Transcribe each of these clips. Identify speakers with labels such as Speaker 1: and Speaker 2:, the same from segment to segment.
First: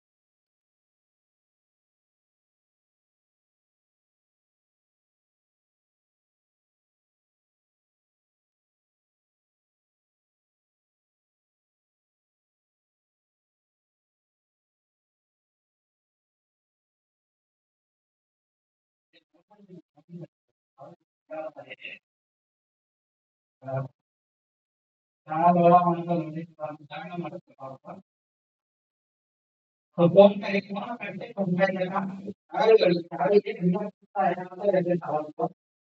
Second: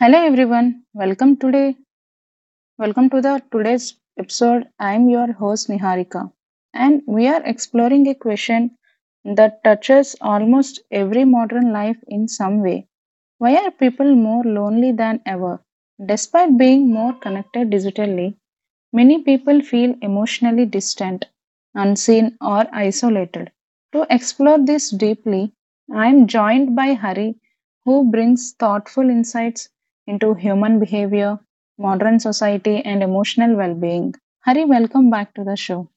Speaker 1: Hello everyone, welcome today. Welcome to the today's episode. I'm your host Niharika, and we are exploring a question that touches almost every modern life in some way. Why are people more lonely than ever? Despite being more connected digitally, many people feel emotionally distant, unseen, or isolated. To explore this deeply, I am joined by Hari, who brings thoughtful insights into human behavior, modern society, and emotional well being. Hari, welcome back to the show.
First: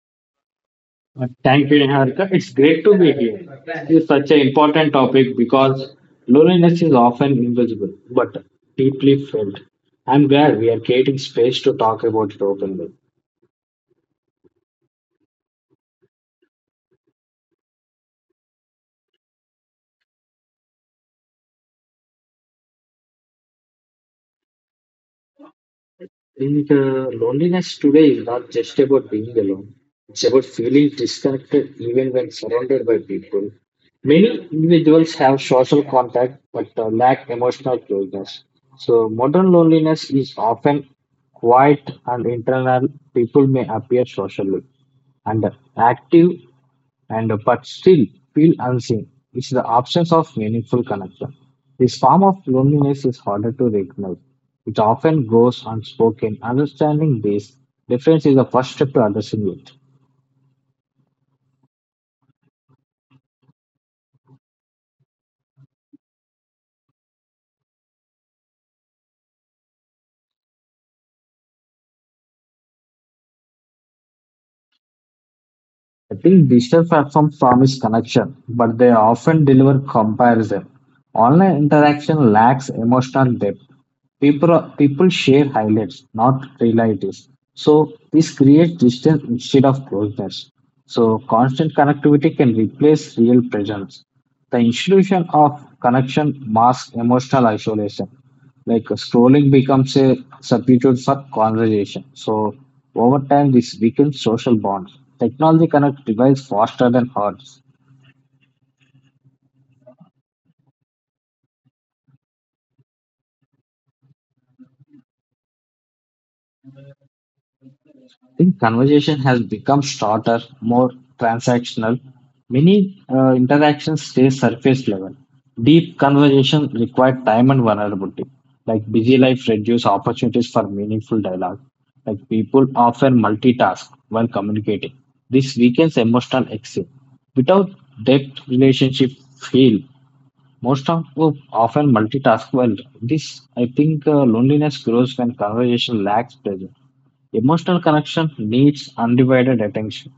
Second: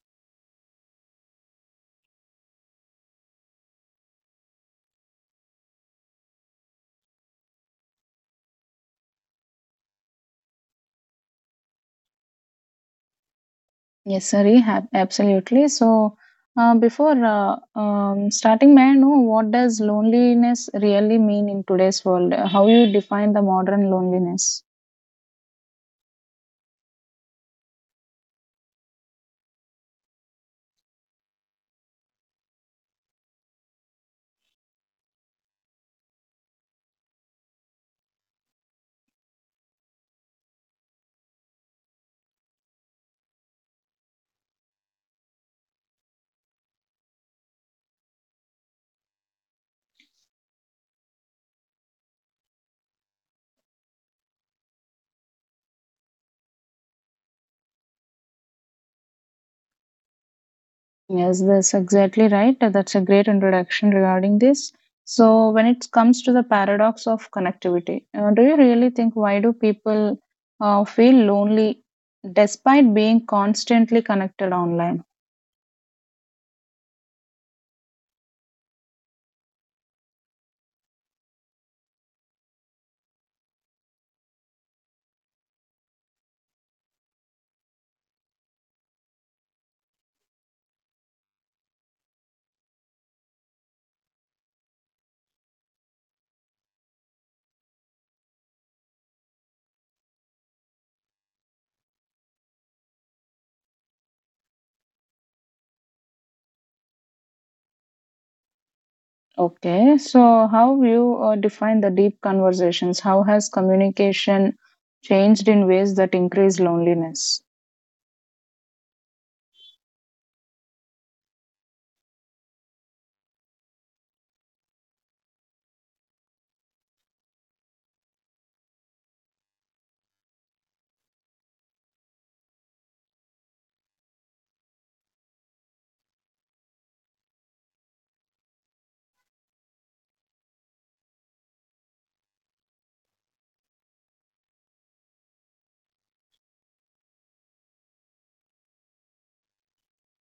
Speaker 2: Thank you, Niharika. It's great to be here. This is such an important topic because loneliness is often invisible but deeply felt. I'm glad we are creating space to talk about it openly.
Speaker 1: Yes, Hari, absolutely. So, before starting, may I know what does loneliness really mean in today's world? How you define the modern loneliness?
Speaker 2: And Loneliness today is not just about being alone, it's about feeling disconnected even when surrounded by people. Many individuals have social contact but lack emotional closeness. So, modern loneliness is often quiet and internal. People may appear socially and active, and but still feel unseen. It's the absence of meaningful connection. This form of loneliness is harder to recognize. It often goes unspoken. Understanding this difference is the first step to addressing it.
Speaker 1: Yes, that's exactly right. That's a great introduction regarding this. So, when it comes to the paradox of connectivity, do you really think why do people feel lonely despite being constantly connected online?
Speaker 2: I think digital platforms promise connection, but they often deliver comparison. Online interaction lacks emotional depth. People share highlights, not realities. So this creates distance instead of closeness. So constant connectivity can replace real presence. The institution of connection masks emotional isolation like scrolling becomes a substitute for conversation. So over time, this weakens social bonds. Technology connects devices faster than hearts.
Speaker 1: Okay, so how you define the deep conversations? How has communication changed in ways that increase loneliness?
Speaker 2: I think conversation has become shorter, more transactional. Many interactions stay surface level. Deep conversation require time and vulnerability. Like busy life reduce opportunities for meaningful dialogue. Like people often multitask while communicating. This weakens emotional exchange. Without depth, relationship fail. Often multitask well. This I think loneliness grows when conversation lacks presence. Emotional connection needs undivided attention.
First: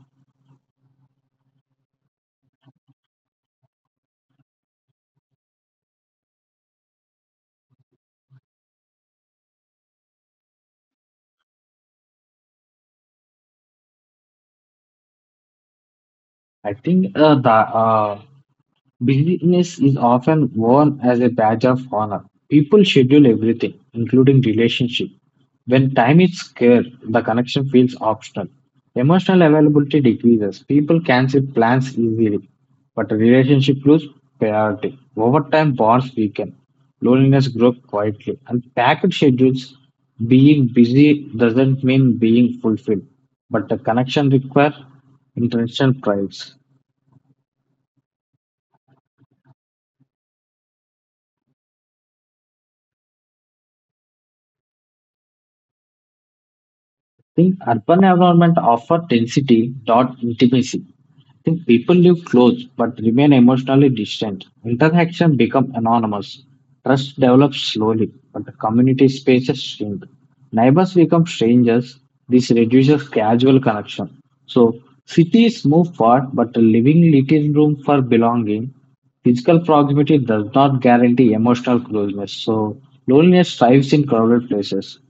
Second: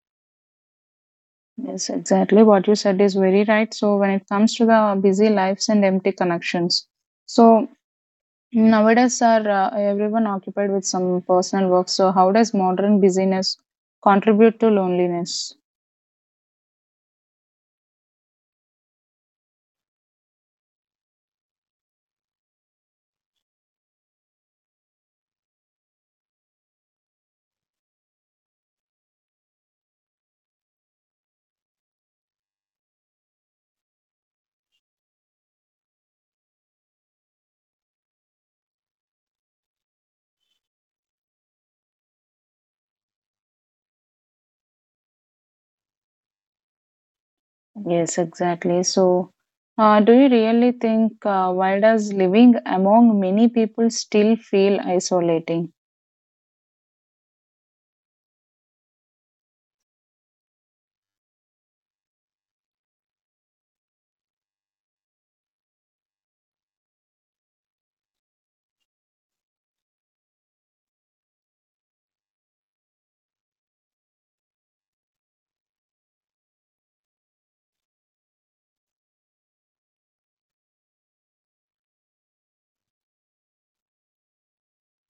Speaker 1: Yes, exactly what you said is very right. So when it comes to the busy lives and empty connections, so nowadays are everyone occupied with some personal work. So how does modern busyness contribute to loneliness?
Speaker 2: I think the Busyness is often worn as a badge of honor. People schedule everything, including relationships. When time is scarce, the connection feels optional. Emotional availability decreases. People cancel plans easily, but a relationship loses priority. Over time, bonds weaken. Loneliness grows quietly. And packed schedules, being busy doesn't mean being fulfilled, but the connection requires intentional prides.
Speaker 1: Yes, exactly. So do you really think why does living among many people still feel isolating?
Speaker 2: Think urban environment offer density, not intimacy. Think people live close but remain emotionally distant. Interaction become anonymous. Trust develops slowly, but the community spaces shrink. Neighbors become strangers. This reduces casual connection. So cities move far, but leaving little room for belonging. Physical proximity does not guarantee emotional closeness. So loneliness thrives in crowded places.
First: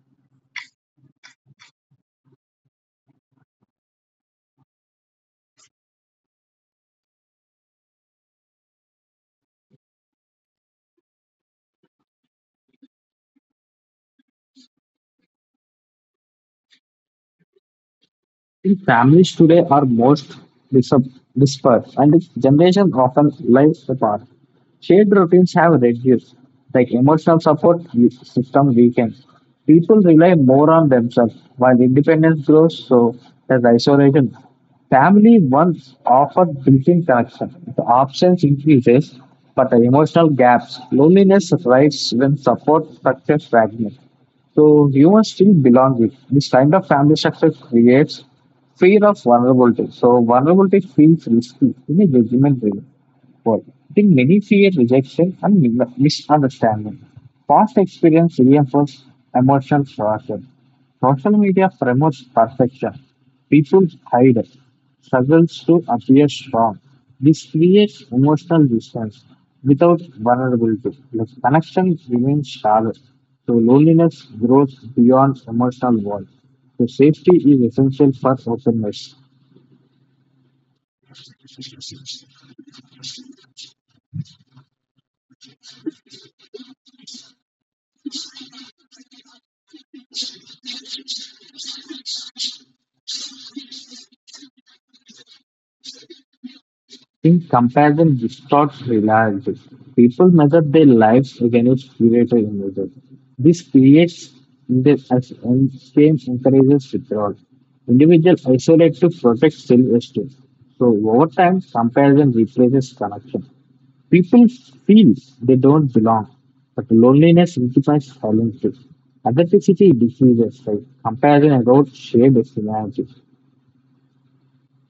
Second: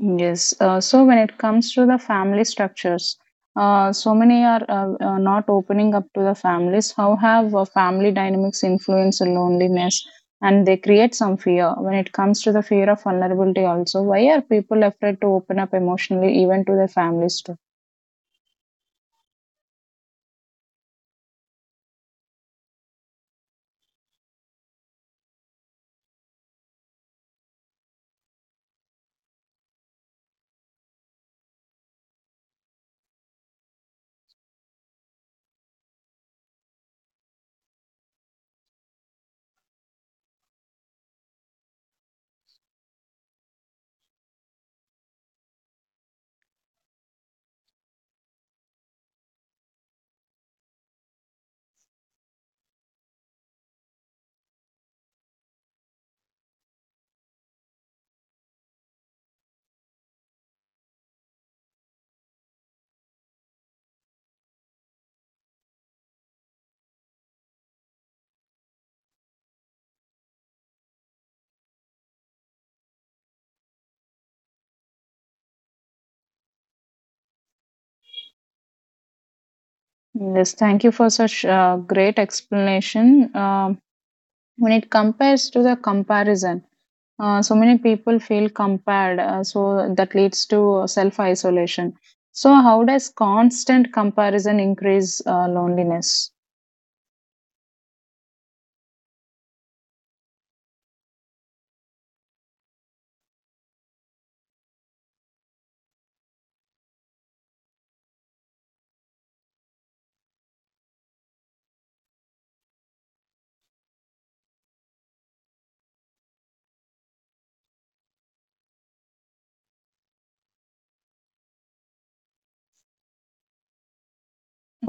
Speaker 1: Yes. So when it comes to the family structures, so many are not opening up to the families. How have family dynamics influence on loneliness? And they create some fear when it comes to the fear of vulnerability, also. Why are people afraid to open up emotionally, even to their families, too?
Speaker 2: The families today are most dis- dispersed, and generations often live apart. Shared routines have reduced, like emotional support system weakens. People rely more on themselves, while independence grows, so does isolation. Family once offered built-in connection. The absence increases, but the emotional gaps, loneliness rises when support structures fragment. So humans still belong with this kind of family structure creates fear of vulnerability. So vulnerability feels risky in a judgment way. Well, I think many fear rejection and misunderstanding. Past experience reinforces emotional coercion. Social media promotes perfection. People hide it, struggles to appear strong. This creates emotional distance without vulnerability. Like connection remains shallow, so loneliness grows beyond emotional walls. So safety is essential for openness.
Speaker 1: Yes, thank you for such great explanation. When it compares to the comparison, so many people feel compared, so that leads to self isolation. So, how does constant comparison increase loneliness?
Speaker 2: Think comparison distorts reality. People measure their lives against curated images. This creates injustice and same encourages withdrawal. Individuals isolate to protect self-esteem. So over time, comparison replaces connection. People feel they don't belong, but loneliness signifies silence. Authenticity decreases, like comparison erodes shared humanity.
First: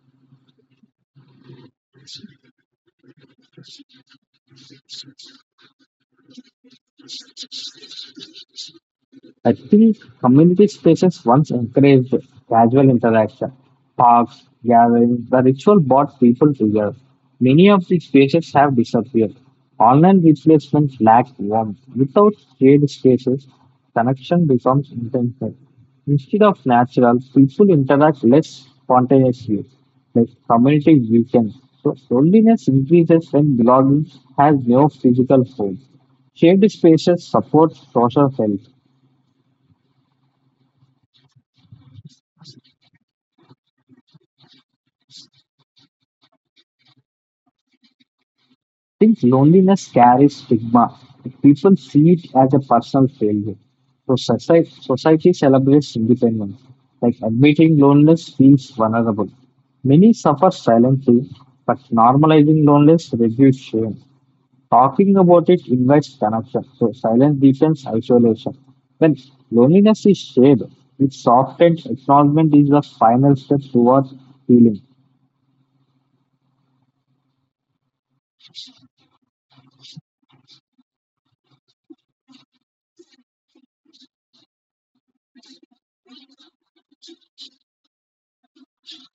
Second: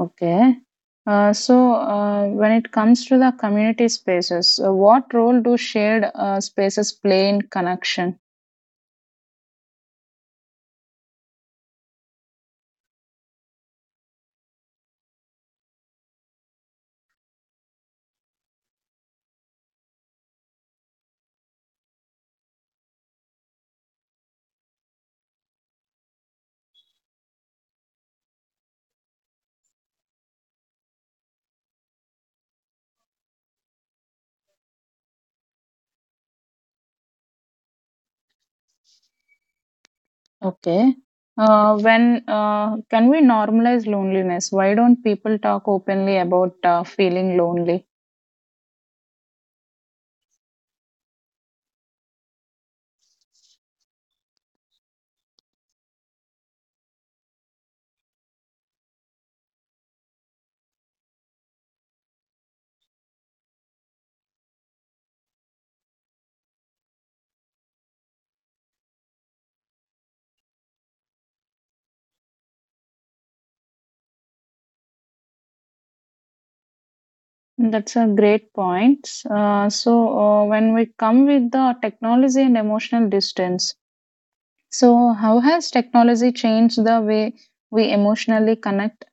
Speaker 1: Okay. So, when it comes to the community spaces, what role do shared spaces play in connection?
Speaker 2: I think community spaces once encouraged casual interaction. Parks, gatherings, the ritual brought people together. Many of these spaces have disappeared. Online replacements lack warmth. Without shared spaces, connection becomes intentional. Instead of natural, people interact less spontaneously, like community weekends. So loneliness increases when belonging has no physical home. Shared spaces support social health.
Speaker 1: Okay. When can we normalize loneliness? Why don't people talk openly about feeling lonely?
Speaker 2: Think loneliness carries stigma. People see it as a personal failure. So society celebrates independence. Like admitting loneliness feels vulnerable. Many suffer silently, but normalizing loneliness reduces shame. Talking about it invites connection. So silence deepens isolation. When loneliness is shared, it's softened. Acknowledgement is the final step towards healing.
Speaker 1: That's a great point. So, when we come with the technology and emotional distance, so how has technology changed the way we emotionally connect.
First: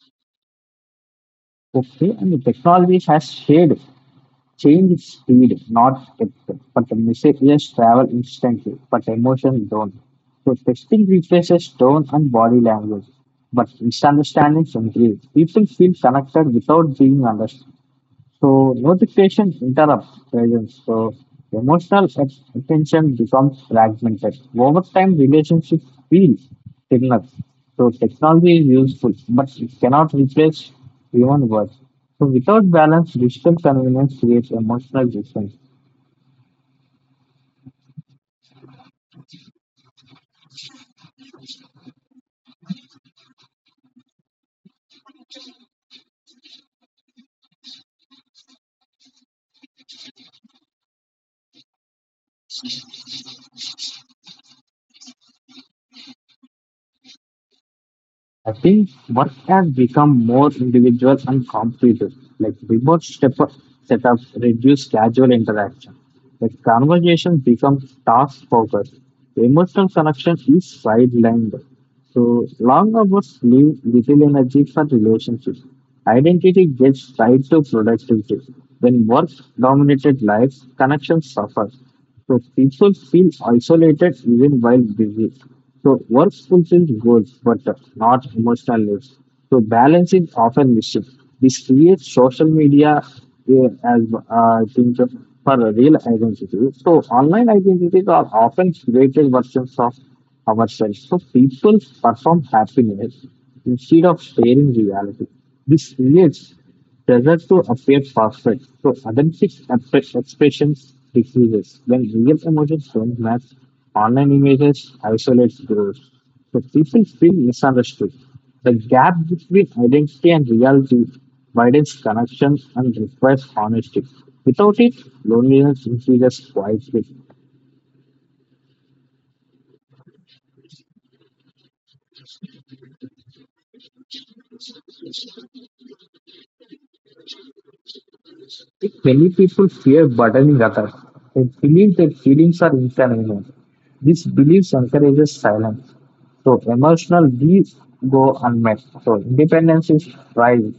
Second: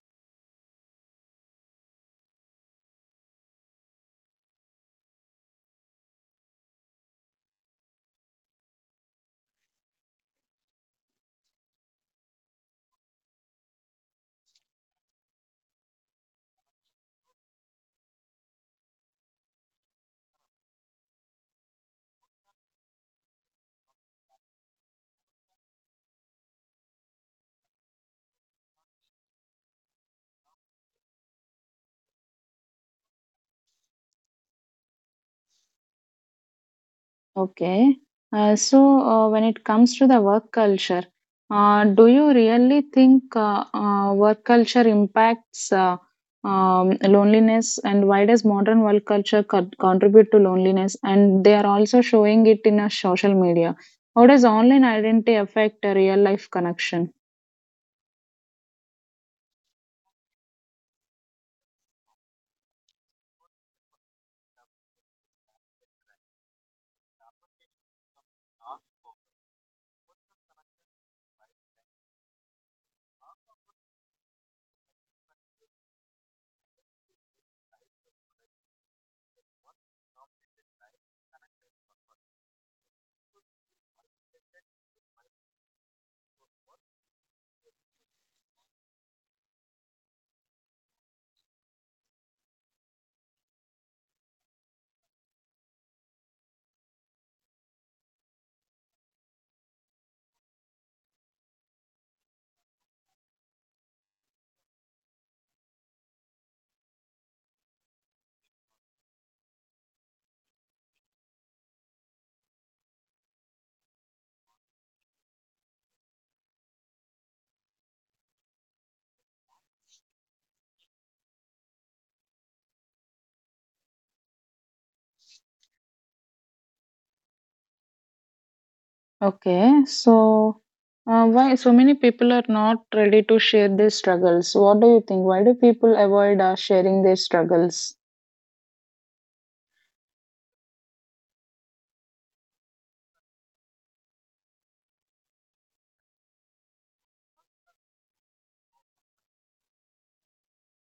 Speaker 2: Okay, and the technology has shared change is speed, not depth. But the messages travel instantly, but emotions don't. So texting replaces tone and body language, but misunderstandings increase. People feel connected without being understood. So notification interrupts presence. So emotional attention becomes fragmented. Over time, relationships feel signals. So technology is useful, but it cannot replace human work. So without balance, digital convenience creates emotional distance.
Speaker 1: Okay. So, when it comes to the work culture, do you really think work culture impacts loneliness? And why does modern work culture contribute to loneliness? And they are also showing it in a social media. How does online identity affect a real life connection?
Speaker 2: I think work has become more individual and competitive. Like remote step setups reduce casual interaction. Like conversation becomes task focused. The emotional connection is sidelined. So long hours leave little energy for relationships. Identity gets tied to productivity. When work dominated life, connections suffer. So people feel isolated even while busy. So work fulfills goals but not emotional lives. So balance is often missing. This creates social media uh, as I think for a real identity. So online identities are often created versions of ourselves. So people perform happiness instead of sharing reality. This creates pressure to appear perfect, so authentic expressions decreases when real emotions don't match online images, isolates growth, so people feel misunderstood. The gap between identity and reality widens. Connection and requires honesty. Without it, loneliness increases quietly.
Speaker 1: Okay. So, why so many people are not ready to share their struggles? What do you think? Why do people avoid sharing their struggles?
Speaker 2: I many people fear burdening others. They believe their feelings are inconvenient. This belief encourages silence. So emotional needs go unmet. So independence is pride.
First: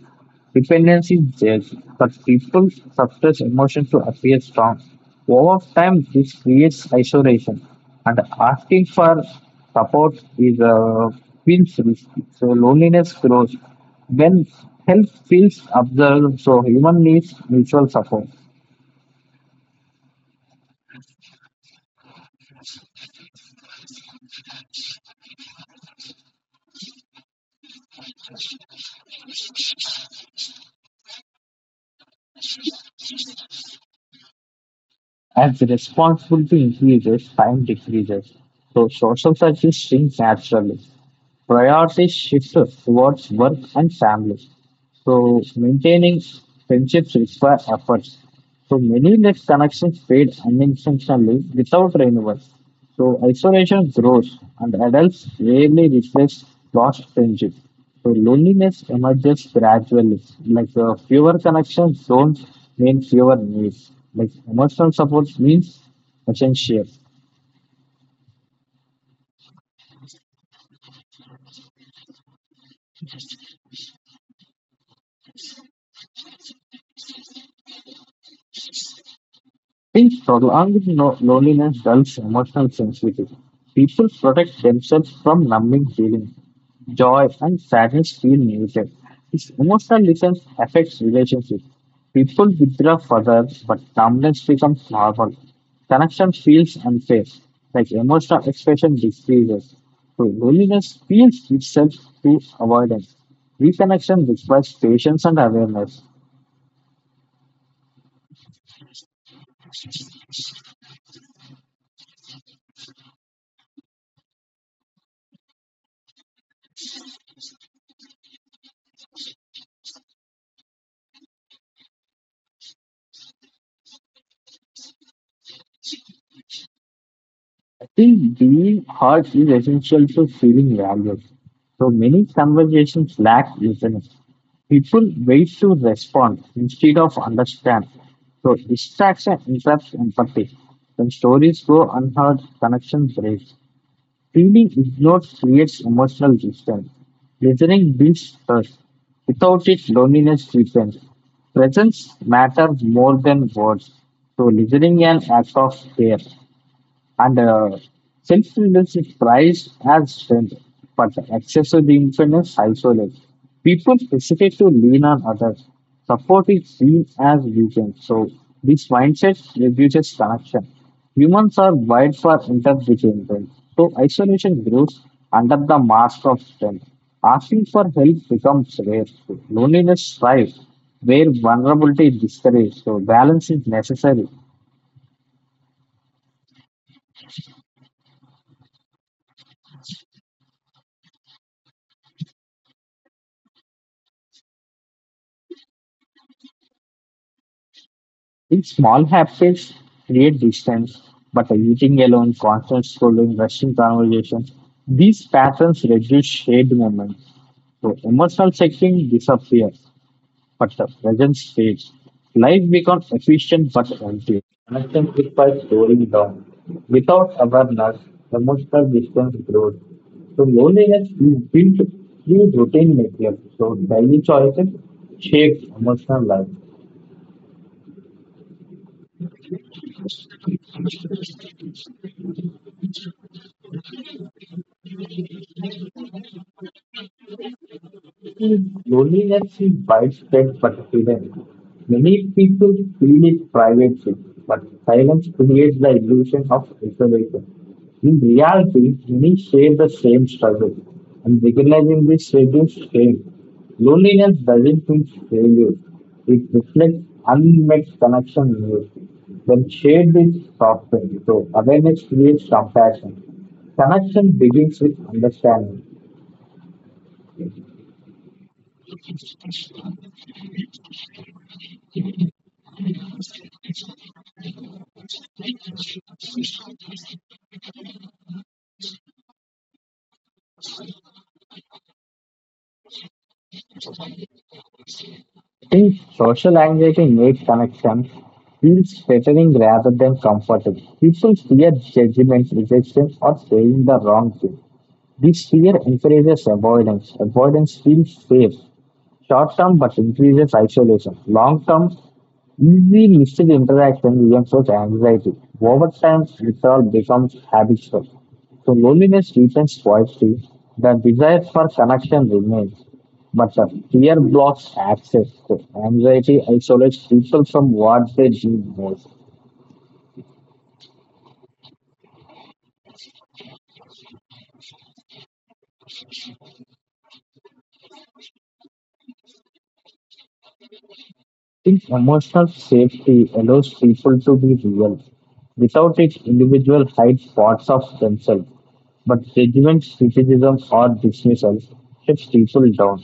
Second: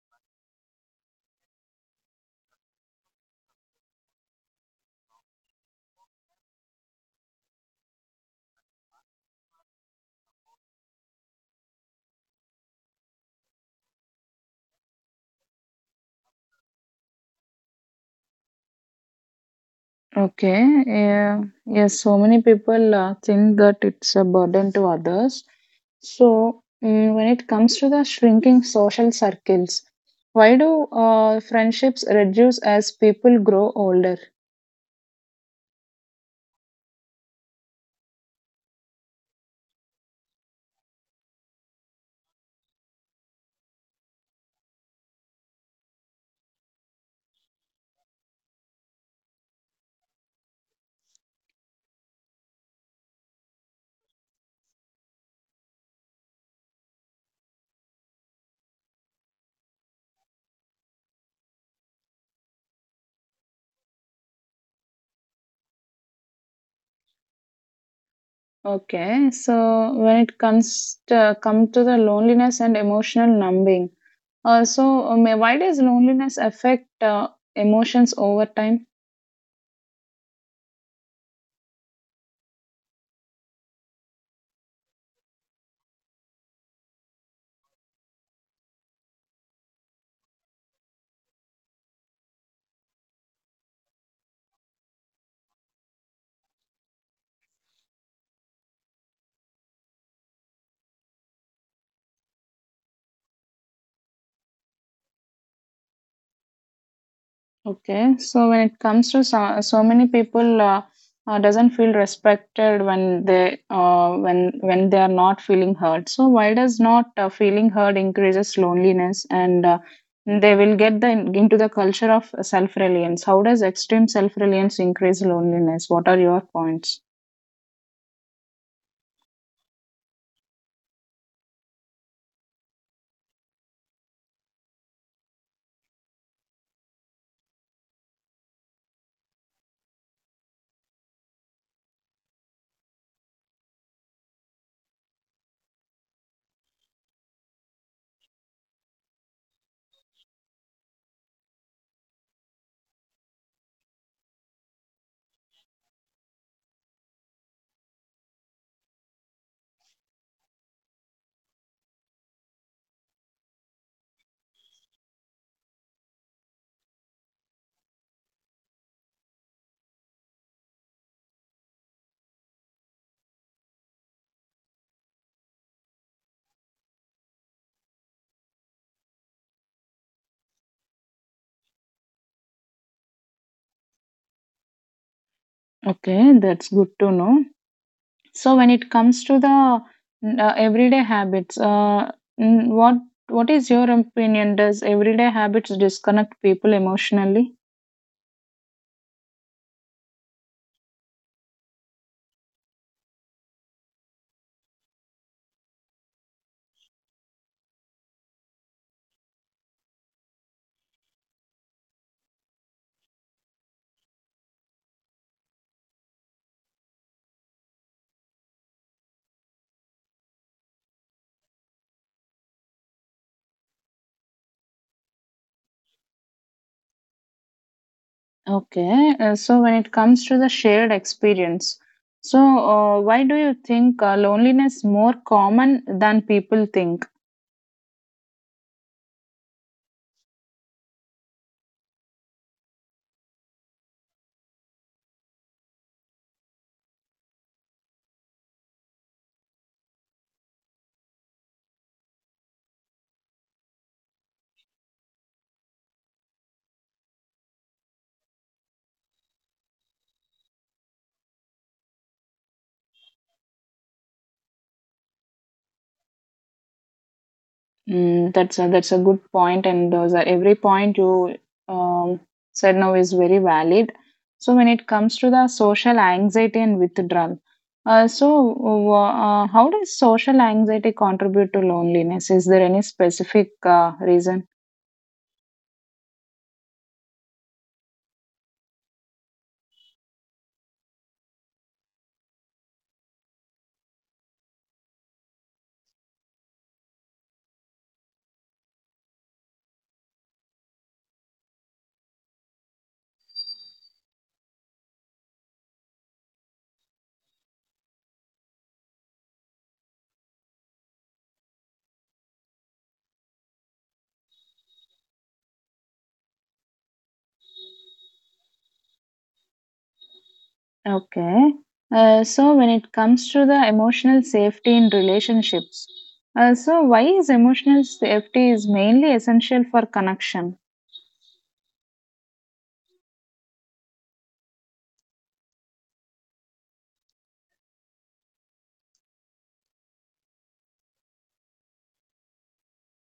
Speaker 2: Dependence is there, but people suppress emotions to appear strong. Over time, this creates isolation, and asking for support is feels risky. So loneliness grows when help feels observed. So human needs mutual support.
Speaker 1: Okay. Yeah. Yes. So many people think that it's a burden to others. So, when it comes to the shrinking social circles, why do friendships reduce as people grow older?
Speaker 2: As responsibility increases, time decreases. So social services shrink naturally. Priorities shift towards work and family. So maintaining friendships require efforts. So many net connections fade unintentionally without renewal. So isolation grows and adults rarely replace lost friendship. So loneliness emerges gradually. Like fewer connections don't mean fewer needs. Like emotional support means essential.
Speaker 1: Okay. So, when it comes to come to the loneliness and emotional numbing, why does loneliness affect emotions over time?
Speaker 2: In struggle with loneliness dulls emotional sensitivity. People protect themselves from numbing feelings. Joy and sadness feel muted. This emotional distance affects relationships. People withdraw further, but numbness becomes normal. Connection feels unfair, like emotional expression decreases. So loneliness feels itself through avoidance. Reconnection requires patience and awareness.
Speaker 1: Okay, so when it comes to so many people doesn't feel respected when they are not feeling heard. So why does not feeling heard increases loneliness and they will get the into the culture of self reliance? How does extreme self reliance increase loneliness? What are your points?
Speaker 2: I think being heard is essential for feeling valued. So many conversations lack listening. People wait to respond instead of understand. So distraction interrupts empathy. When stories go unheard, connection breaks. Feeling ignored creates emotional distance. Listening builds trust. Without it, loneliness deepens. Presence matters more than words. So listening an act of care. And Self-reliance is prized as strength, but excessive influence isolates. People hesitate to lean on others. Support is seen as weakness. So this mindset reduces connection. Humans are wired for interdependence. So isolation grows under the mask of strength. Asking for help becomes rare. Loneliness thrives where vulnerability is discouraged. So balance is necessary.
Speaker 1: Okay, that's good to know. So when it comes to the everyday habits, mm, what what is your opinion? Does everyday habits disconnect people emotionally?
Speaker 2: These small habits create distance, but eating alone, constant scrolling, rushing conversations, these patterns reduce shared moments. So emotional checking disappears, but the presence stays. Life becomes efficient but empty. Connection is by slowing down. Without awareness, emotional distance grows. So loneliness is built through routine material. So daily choices shape emotional life.
Speaker 1: Okay. So when it comes to the shared experience, so why do you think loneliness more common than people think?
Speaker 2: Loneliness is widespread but hidden. Many people feel it privately, but silence creates the illusion of isolation. In reality, many share the same struggle, and recognizing this reduces shame. Loneliness doesn't mean failure, it reflects unmet connection needs. When shared with softens, so awareness creates compassion. Connection begins with understanding.
Speaker 1: That's a good point, and those are every point you um, said now is very valid. So when it comes to the social anxiety and withdrawal, so how does social anxiety contribute to loneliness? Is there any specific reason?
Speaker 2: Think social anxiety makes connections feels threatening rather than comfortable. People fear judgment, rejection, or saying the wrong thing. This fear encourages avoidance. Avoidance feels safe short term but increases isolation. Long term, easy listed interaction reinforce anxiety. Over time, withdrawal becomes habitual. So loneliness returns quietly. The desire for connection remains, but the fear blocks access. So anxiety isolates people from what they need most.
Speaker 1: Okay. So when it comes to the emotional safety in relationships, so why is emotional safety is mainly essential for connection?
Speaker 2: Think emotional safety allows people to be real. Without it, individuals hide parts of themselves. But judgment, criticism, or dismissal keeps people down.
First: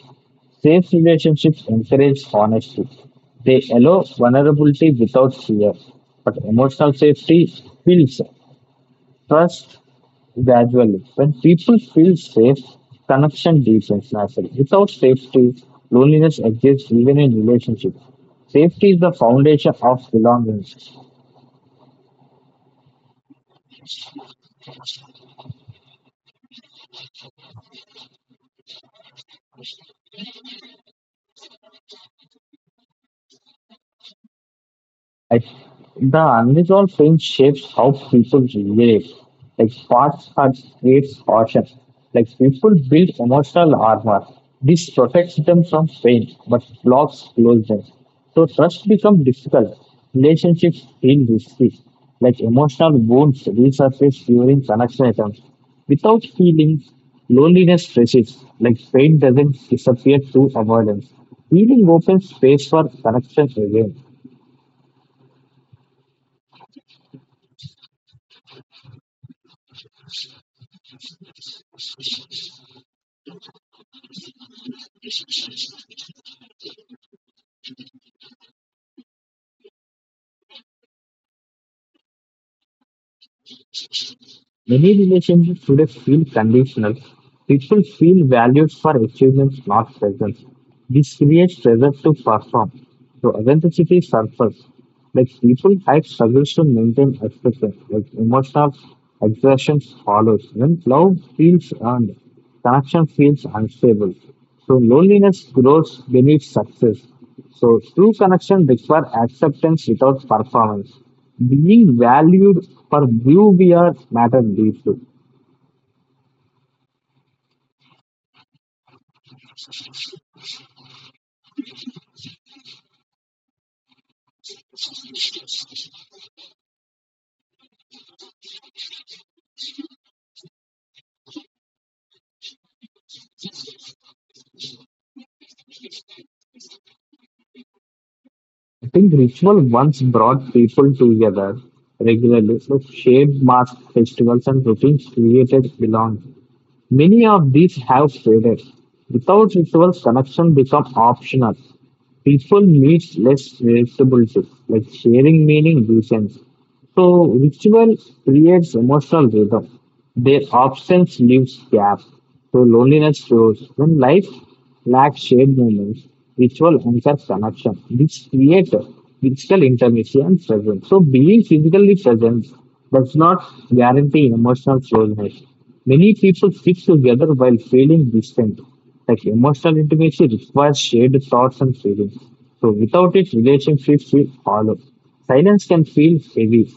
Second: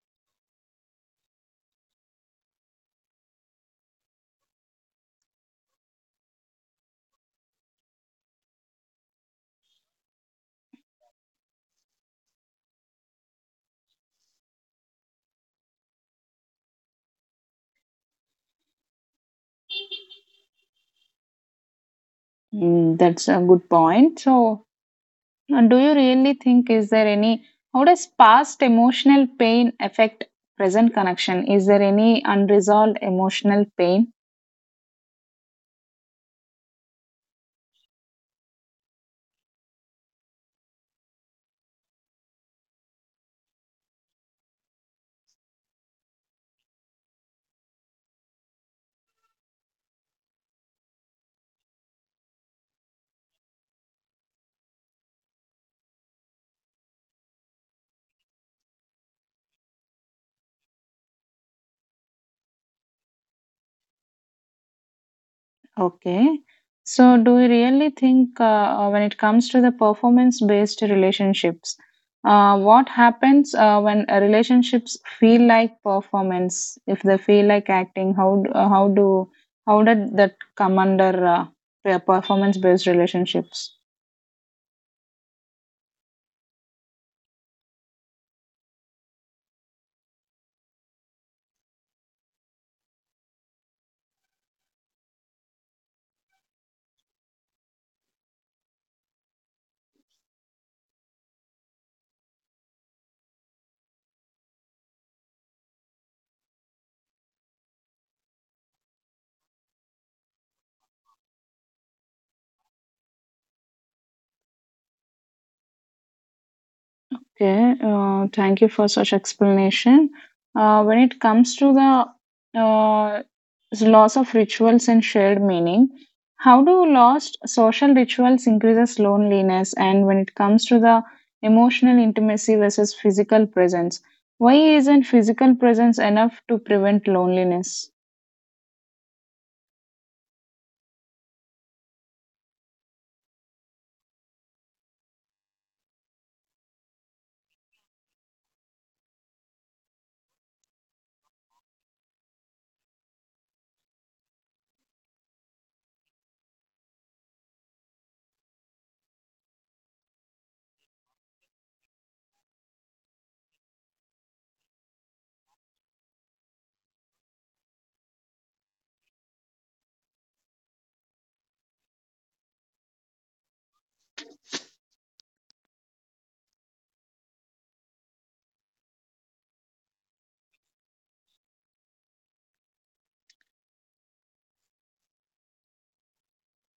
Speaker 2: Safe relationships encourage honesty. They allow vulnerability without fear. But emotional safety builds trust gradually. When people feel safe, connection deepens naturally. Without safety, loneliness exists even in relationships. Safety is the foundation of belonging.
Speaker 1: Mm, that's a good point. So, and do you really think is there any how does past emotional pain affect present connection? Is there any unresolved emotional pain?
Speaker 2: I the unusual pain shapes how people relate. Like parts are creates caution. Like people build emotional armor. This protects them from pain, but blocks closeness. So trust becomes difficult. Relationships feel risky. Like emotional wounds resurface during connection attempts. Without healing, loneliness persists. Like pain doesn't disappear through avoidance. Healing opens space for connection again.
Speaker 1: Okay. So do you really think when it comes to the performance based relationships, what happens when relationships feel like performance, if they feel like acting, how d- how do how did that come under performance based relationships?
Speaker 2: Many relationships today feel conditional. People feel valued for achievements, not presence. This creates pressure to perform. So authenticity surfaces. Like people hide struggles to maintain expression. Like emotional exhaustion follows. When love feels earned, connection feels unstable. So loneliness grows beneath success. So true connection requires acceptance without performance. Being valued for who we are matters deeply.
Speaker 1: Okay, thank you for such explanation. When it comes to the loss of rituals and shared meaning, how do lost social rituals increases loneliness? And when it comes to the emotional intimacy versus physical presence, why isn't physical presence enough to prevent loneliness?
Speaker 2: I think ritual once brought people together regularly, so shaped mass festivals and routines created belonging. Many of these have faded. Without rituals, connection become optional. People need less responsibility, like sharing meaning reasons. So ritual creates emotional rhythm. Their absence leaves gap. So loneliness grows. When life lacks shared moments, ritual anchors connection. This creates physical intimacy and presence. So being physically present does not guarantee emotional closeness. Many people stick together while feeling distant. Like emotional intimacy requires shared thoughts and feelings. So without it, relationships feel hollow. Silence can feel heavy,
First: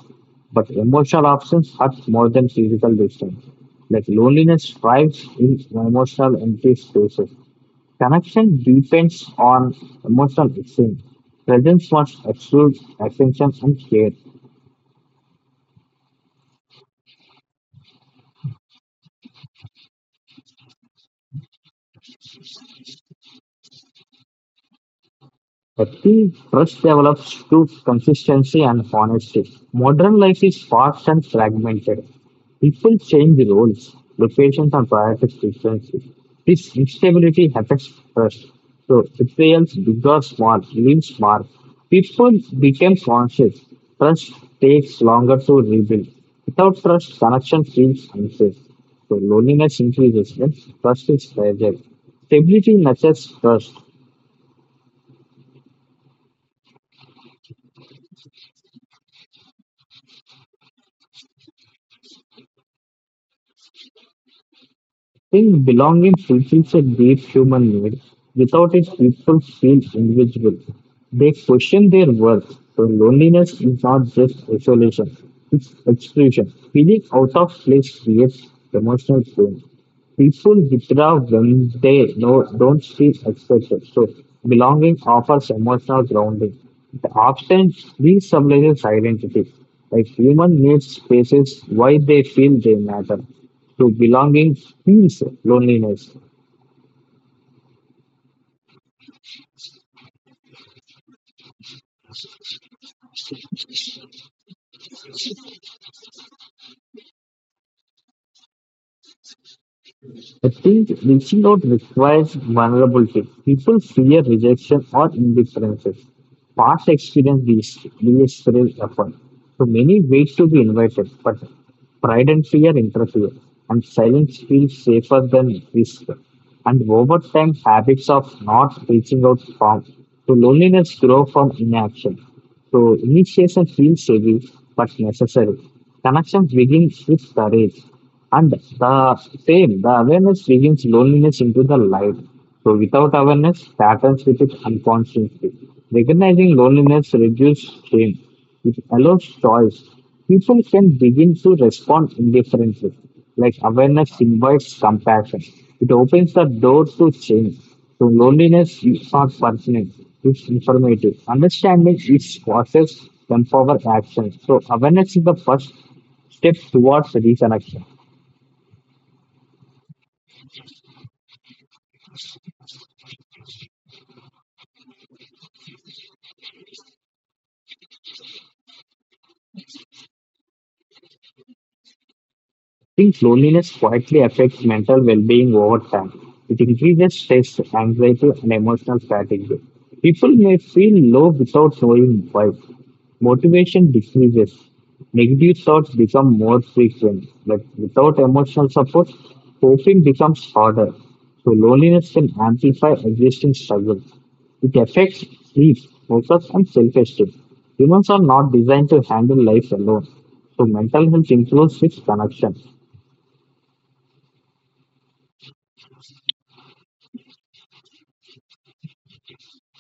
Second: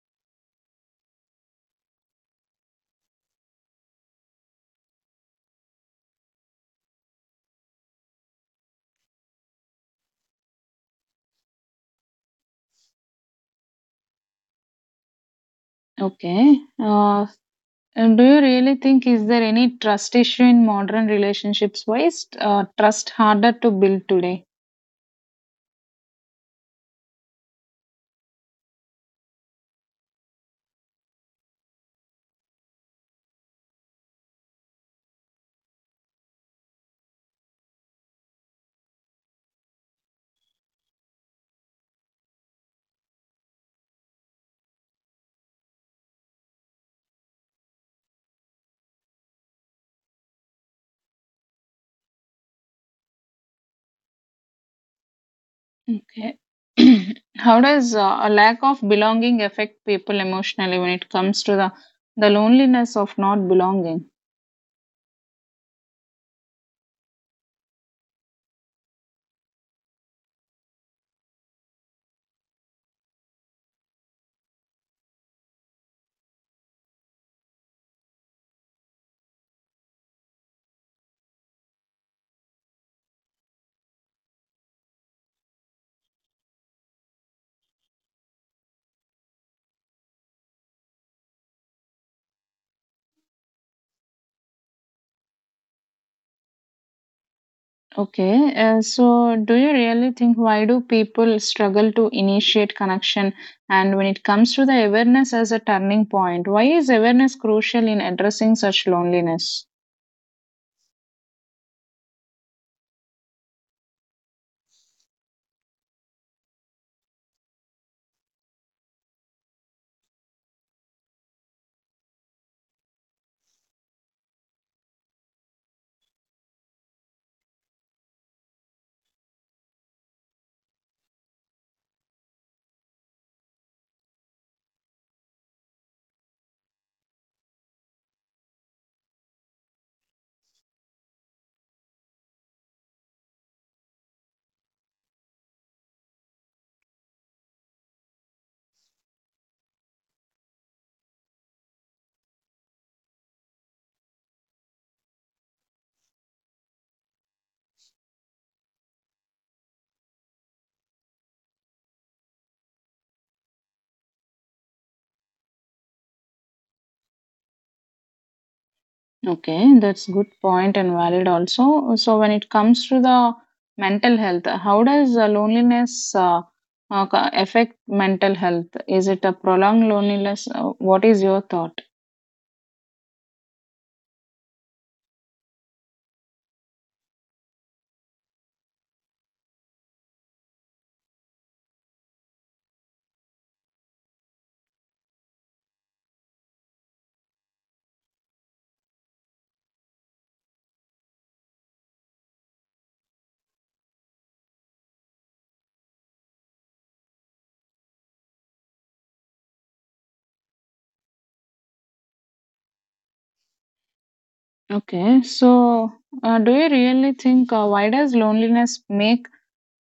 Speaker 2: but emotional absence hurts more than physical distance. Like loneliness thrives in emotional empty spaces. Connection depends on emotional exchange. Presence must exclude attention and care.
Speaker 1: Okay, and do you really think is there any trust issue in modern relationships? Why is trust harder to build today?
Speaker 2: The key trust develops through consistency and honesty. Modern life is fast and fragmented. People change roles, locations, and priorities frequently. This instability affects trust. So, it fails big or small, leaves mark. People become conscious. Trust takes longer to rebuild. Without trust, connection feels unsafe. So, loneliness increases when trust is fragile. Stability nurtures trust.
Speaker 1: Okay. How does a lack of belonging affect people emotionally when it comes to the loneliness of not belonging?
Speaker 2: Think belonging fulfills a deep human need. Without it, people feel invisible. They question their worth. So loneliness is not just isolation, it's exclusion. Feeling out of place creates emotional pain. People without them, they no, don't feel accepted. So belonging offers emotional grounding. It often re-summarizes identity. Like human needs spaces why they feel they matter. To belonging feels loneliness.
Speaker 1: Okay. So do you really think why do people struggle to initiate connection, and when it comes to the awareness as a turning point, why is awareness crucial in addressing such loneliness?
Speaker 2: I think reaching out requires vulnerability. People fear rejection or indifference. Past experience leads to real effort. So many ways to be invited, but pride and fear interfere, and silence feels safer than risk. And over time, habits of not reaching out form. So loneliness grows from inaction. So initiation feels heavy but necessary. Connections begin with courage. And the same, the awareness brings loneliness into the light. So without awareness, patterns repeat unconsciously. Recognizing loneliness reduces shame. It allows choice. People can begin to respond indifferently. Like awareness invites compassion. It opens the door to change. So loneliness is not permanent. It's informative. Understanding its causes empower action. So awareness is the first step towards reconnection.
Speaker 1: Okay, that's good point and valid also. So when it comes to the mental health, how does loneliness affect mental health? Is it a prolonged loneliness? What is your thought?
Speaker 2: I think loneliness quietly affects mental well-being over time. It increases stress, anxiety, and emotional fatigue. People may feel low without knowing why. Motivation decreases. Negative thoughts become more frequent. But without emotional support, coping becomes harder. So loneliness can amplify existing struggles. It affects sleep, focus, and self-esteem. Humans are not designed to handle life alone. So mental health improves with connection.
Speaker 1: Okay, so do you really think why does loneliness make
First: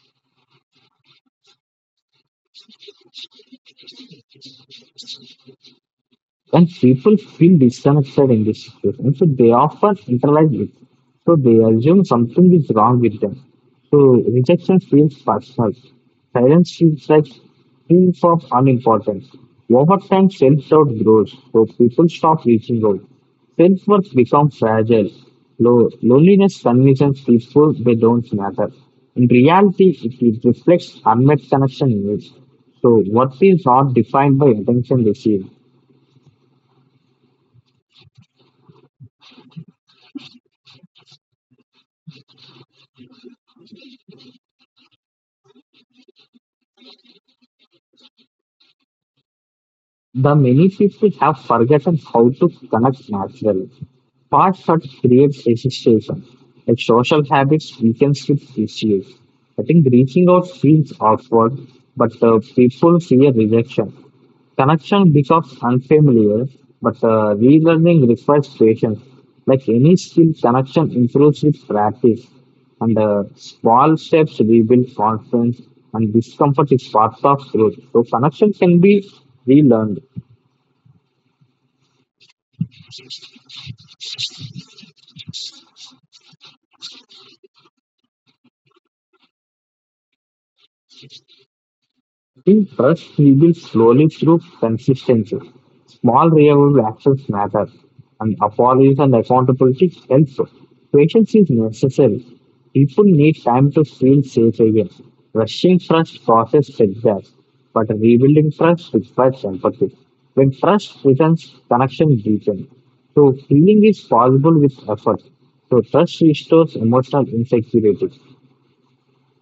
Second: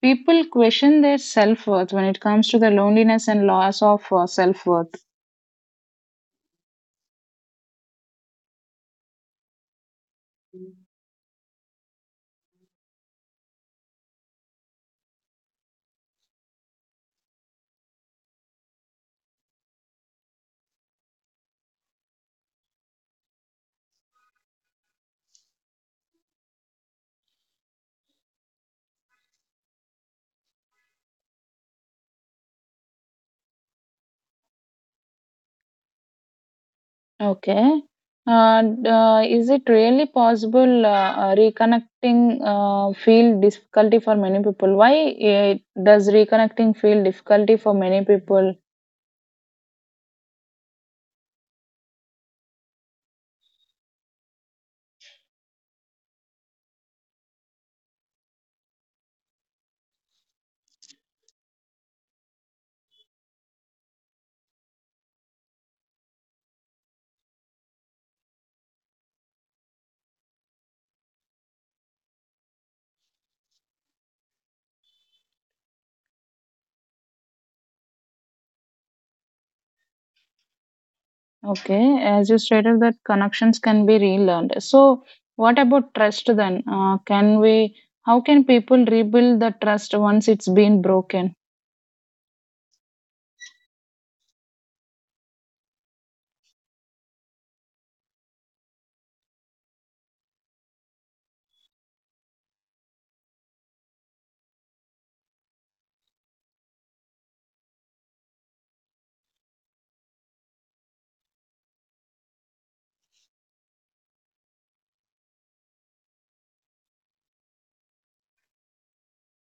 Speaker 1: people question their self-worth when it comes to the loneliness and loss of self-worth?
Speaker 2: And people feel disconnected in this situation. So they often internalize it. So they assume something is wrong with them. So rejection feels personal. Silence feels like feels of unimportance. Over time, self-doubt grows, so people stop reaching out. Self-worth becomes fragile. Low, loneliness convinces people they don't matter. In reality, it reflects unmet connection needs. So, what is not defined by attention received.
Speaker 1: Okay. And, is it really possible reconnecting feel difficulty for many people? Why it does reconnecting feel difficulty for many people?
Speaker 2: The many people have forgotten how to connect naturally. Parts that creates hesitation, like social habits weakens with issues. I think reaching out feels awkward, but people fear rejection. Connection becomes unfamiliar, but relearning requires patience. Like any skill, connection improves with practice, and small steps rebuild confidence, and discomfort is part of growth. So, connection can be relearned.
Speaker 1: Okay, as you stated that connections can be relearned. So, what about trust then? Can we? How can people rebuild the trust once it's been broken?
Speaker 2: In trust, we build slowly through consistency. Small reliable actions matter, and apologies and accountability helps. Patience is necessary. People need time to feel safe again. Rushing trust causes setbacks, but rebuilding trust requires empathy. When trust returns, connection deepens. So healing is possible with effort. So trust restores emotional insecurity.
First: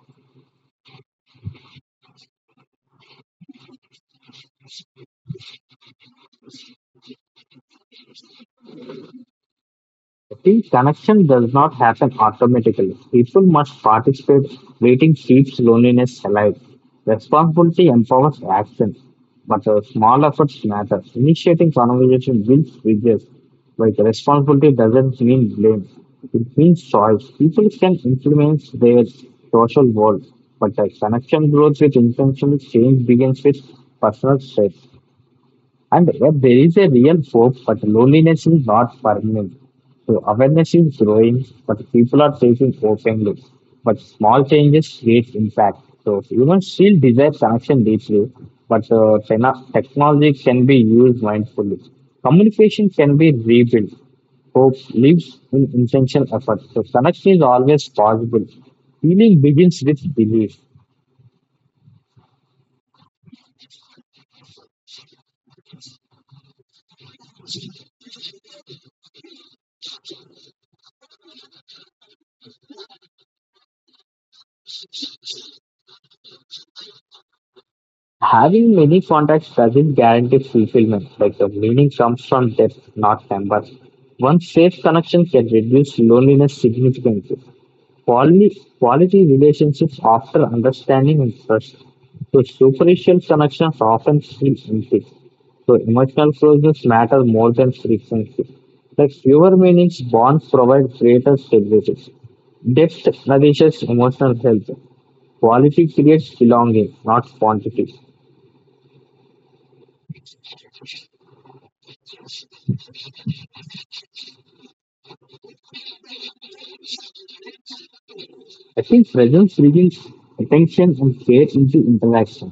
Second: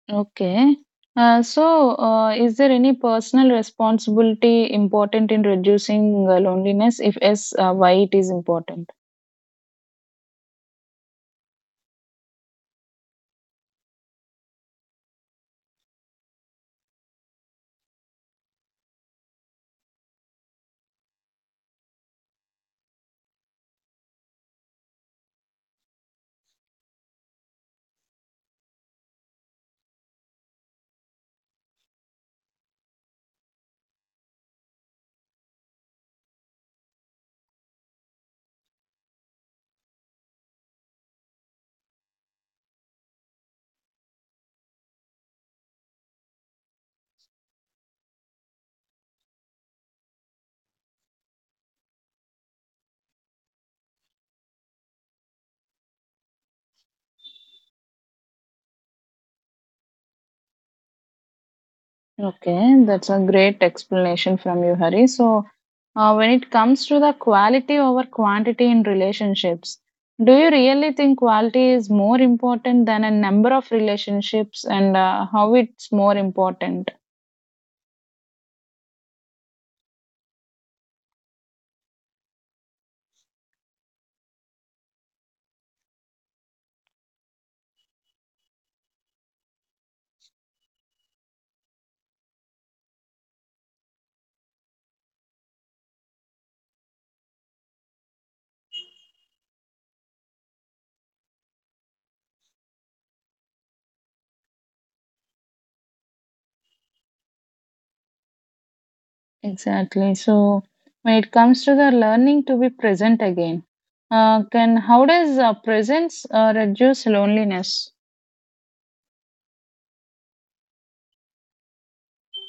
Speaker 1: Okay. So, is there any personal responsibility important in reducing loneliness? If yes, why it is important?
Speaker 2: I think connection does not happen automatically. People must participate. Waiting keeps loneliness alive. Responsibility empowers action, but small efforts matter. Initiating conversation builds bridges. Like responsibility doesn't mean blame; it means choice. People can influence their social world, but connection grows with intentional change begins with personal strength. And there is a real hope, but loneliness is not permanent. So awareness is growing, but people are taking openly. But small changes create impact. So humans still desire connection deeply, but technology can be used mindfully. Communication can be rebuilt. Hope lives in intentional effort. So connection is always possible. Healing begins with belief.
Speaker 1: Okay, that's a great explanation from you, Hari. So, when it comes to the quality over quantity in relationships, do you really think quality is more important than a number of relationships, and how it's more important?
Speaker 2: Having many contacts doesn't guarantee fulfillment. Like the meaning comes from depth, not number. One safe connection can reduce loneliness significantly. Quality relationships after understanding and trust. So superficial connections often feel empty. So emotional closeness matter more than frequency. Like fewer meanings, bonds provide greater stability. Depth nourishes emotional health. Quality creates belonging, not quantity.
Speaker 1: Exactly. So when it comes to the learning to be present again, can how does presence reduce loneliness?
Speaker 2: I think presence reveals attention and care into interaction.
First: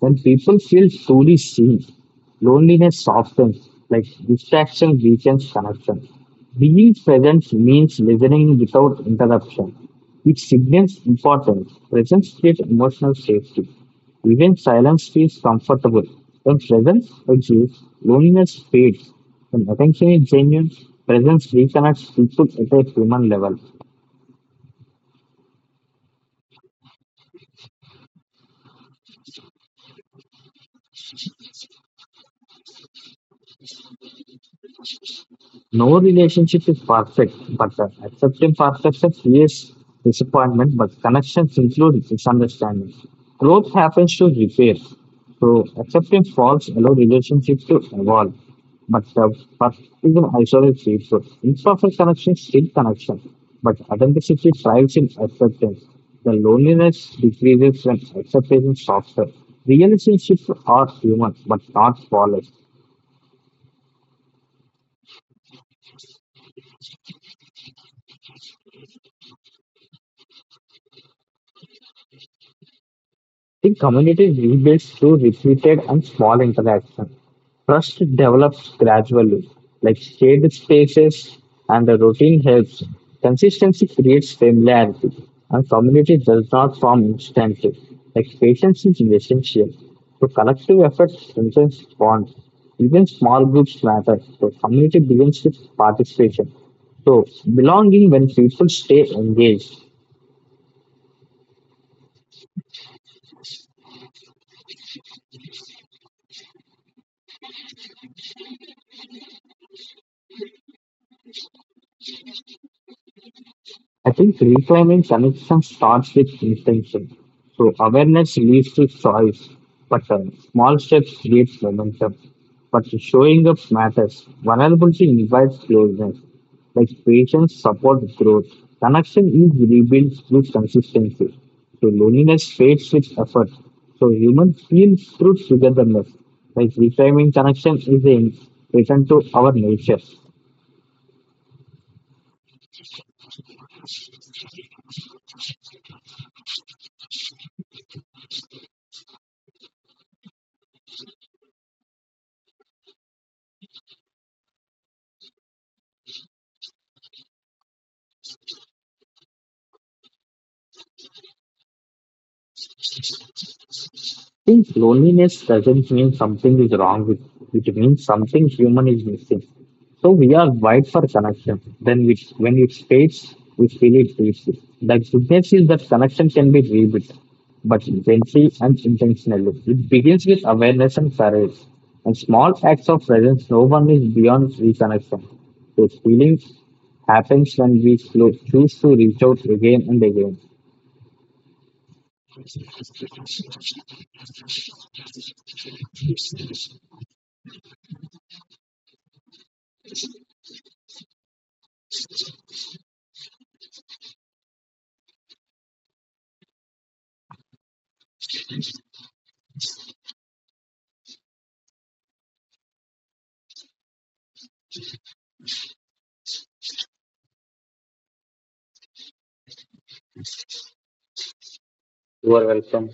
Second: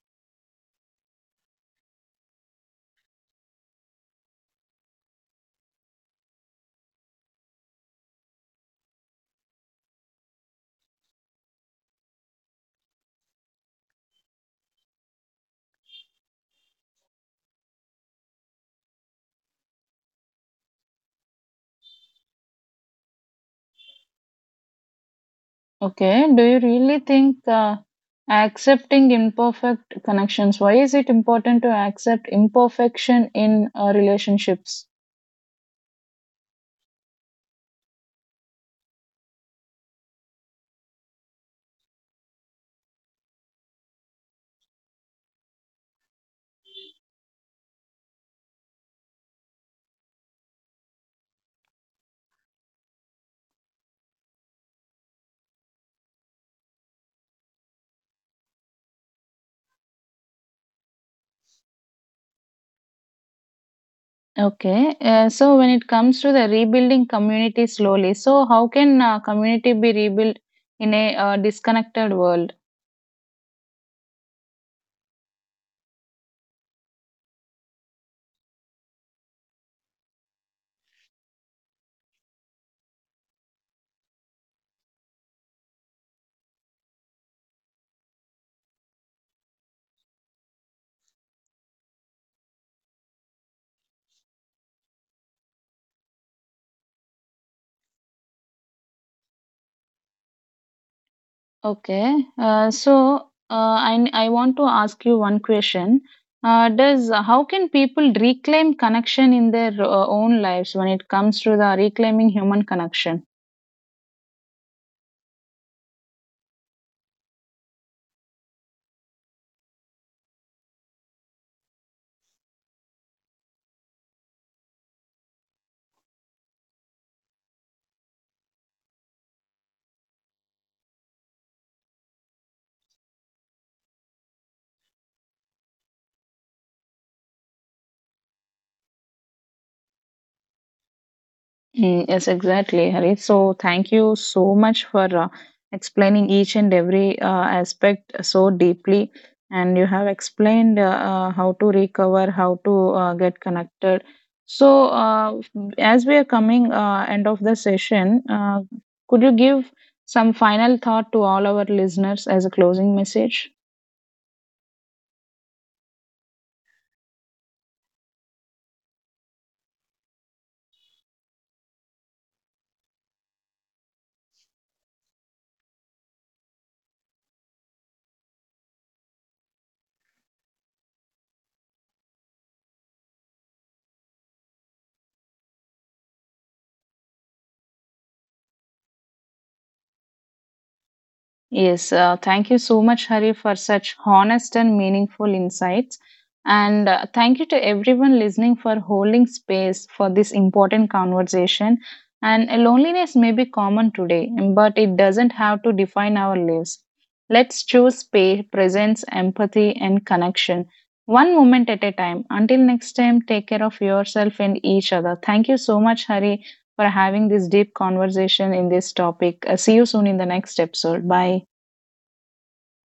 Speaker 2: When people feel truly seen, loneliness softens, like distraction weakens connection. Being present means listening without interruption, which signals importance. Presence creates emotional safety. Even silence feels comfortable. When presence exists, loneliness fades. When attention is genuine, presence reconnects people at a human level.
Speaker 1: Okay. Do you really think accepting imperfect connections? Why is it important to accept imperfection in relationships?
Speaker 2: No relationship is perfect, but accepting perfection creates disappointment, but connections include misunderstanding. Growth happens to repair. So accepting faults allow relationships to evolve. But perfection isolates people. Imperfect connection is still connection, but authenticity thrives in acceptance. The loneliness decreases when acceptance is softer. Relationships are human, but not flawless.
Speaker 1: Okay. So when it comes to the rebuilding community slowly, so how can community be rebuilt in a disconnected world?
Speaker 2: The community rebuilds through repeated and small interaction. Trust develops gradually, like shared spaces and the routine helps. Consistency creates familiarity, and community does not form instantly. Like patience is essential. So collective effort strengthens bonds. Even small groups matter. So community begins with participation. So belonging when people stay engaged.
Speaker 1: Okay. So, I want to ask you one question. Does how can people reclaim connection in their own lives when it comes to the reclaiming human connection?
Speaker 2: I think reclaiming connection starts with intention. So awareness leads to choice, but small steps create momentum. But showing up matters. Vulnerability invites closeness. Like patience supports growth. Connection is rebuilt through consistency. So loneliness fades with effort. So humans feel through togetherness. Like reclaiming connection is a return to our nature.
Speaker 1: Mm, yes, exactly, Hari. So, thank you so much for explaining each and every aspect so deeply. And you have explained how to recover, how to get connected. So, as we are coming end of the session, could you give some final thought to all our listeners as a closing message?
Speaker 2: Think loneliness doesn't mean something is wrong with you. It means something human is missing. So we are wide for connection. Then we, when it fades, we feel it deeply. The goodness is that connection can be rebuilt, but gently and intentionally. It begins with awareness and courage. And small acts of presence, no one is beyond reconnection. Those feelings happens when we choose to reach out again and again.
Speaker 1: Yes, thank you so much, Hari, for such honest and meaningful insights. And thank you to everyone listening for holding space for this important conversation. And loneliness may be common today, but it doesn't have to define our lives. Let's choose pay, presence, empathy, and connection. One moment at a time. Until next time, take care of yourself and each other. Thank you so much, Hari, for having this deep conversation in this topic. See you soon in the next episode. Bye.
Speaker 2: You are welcome.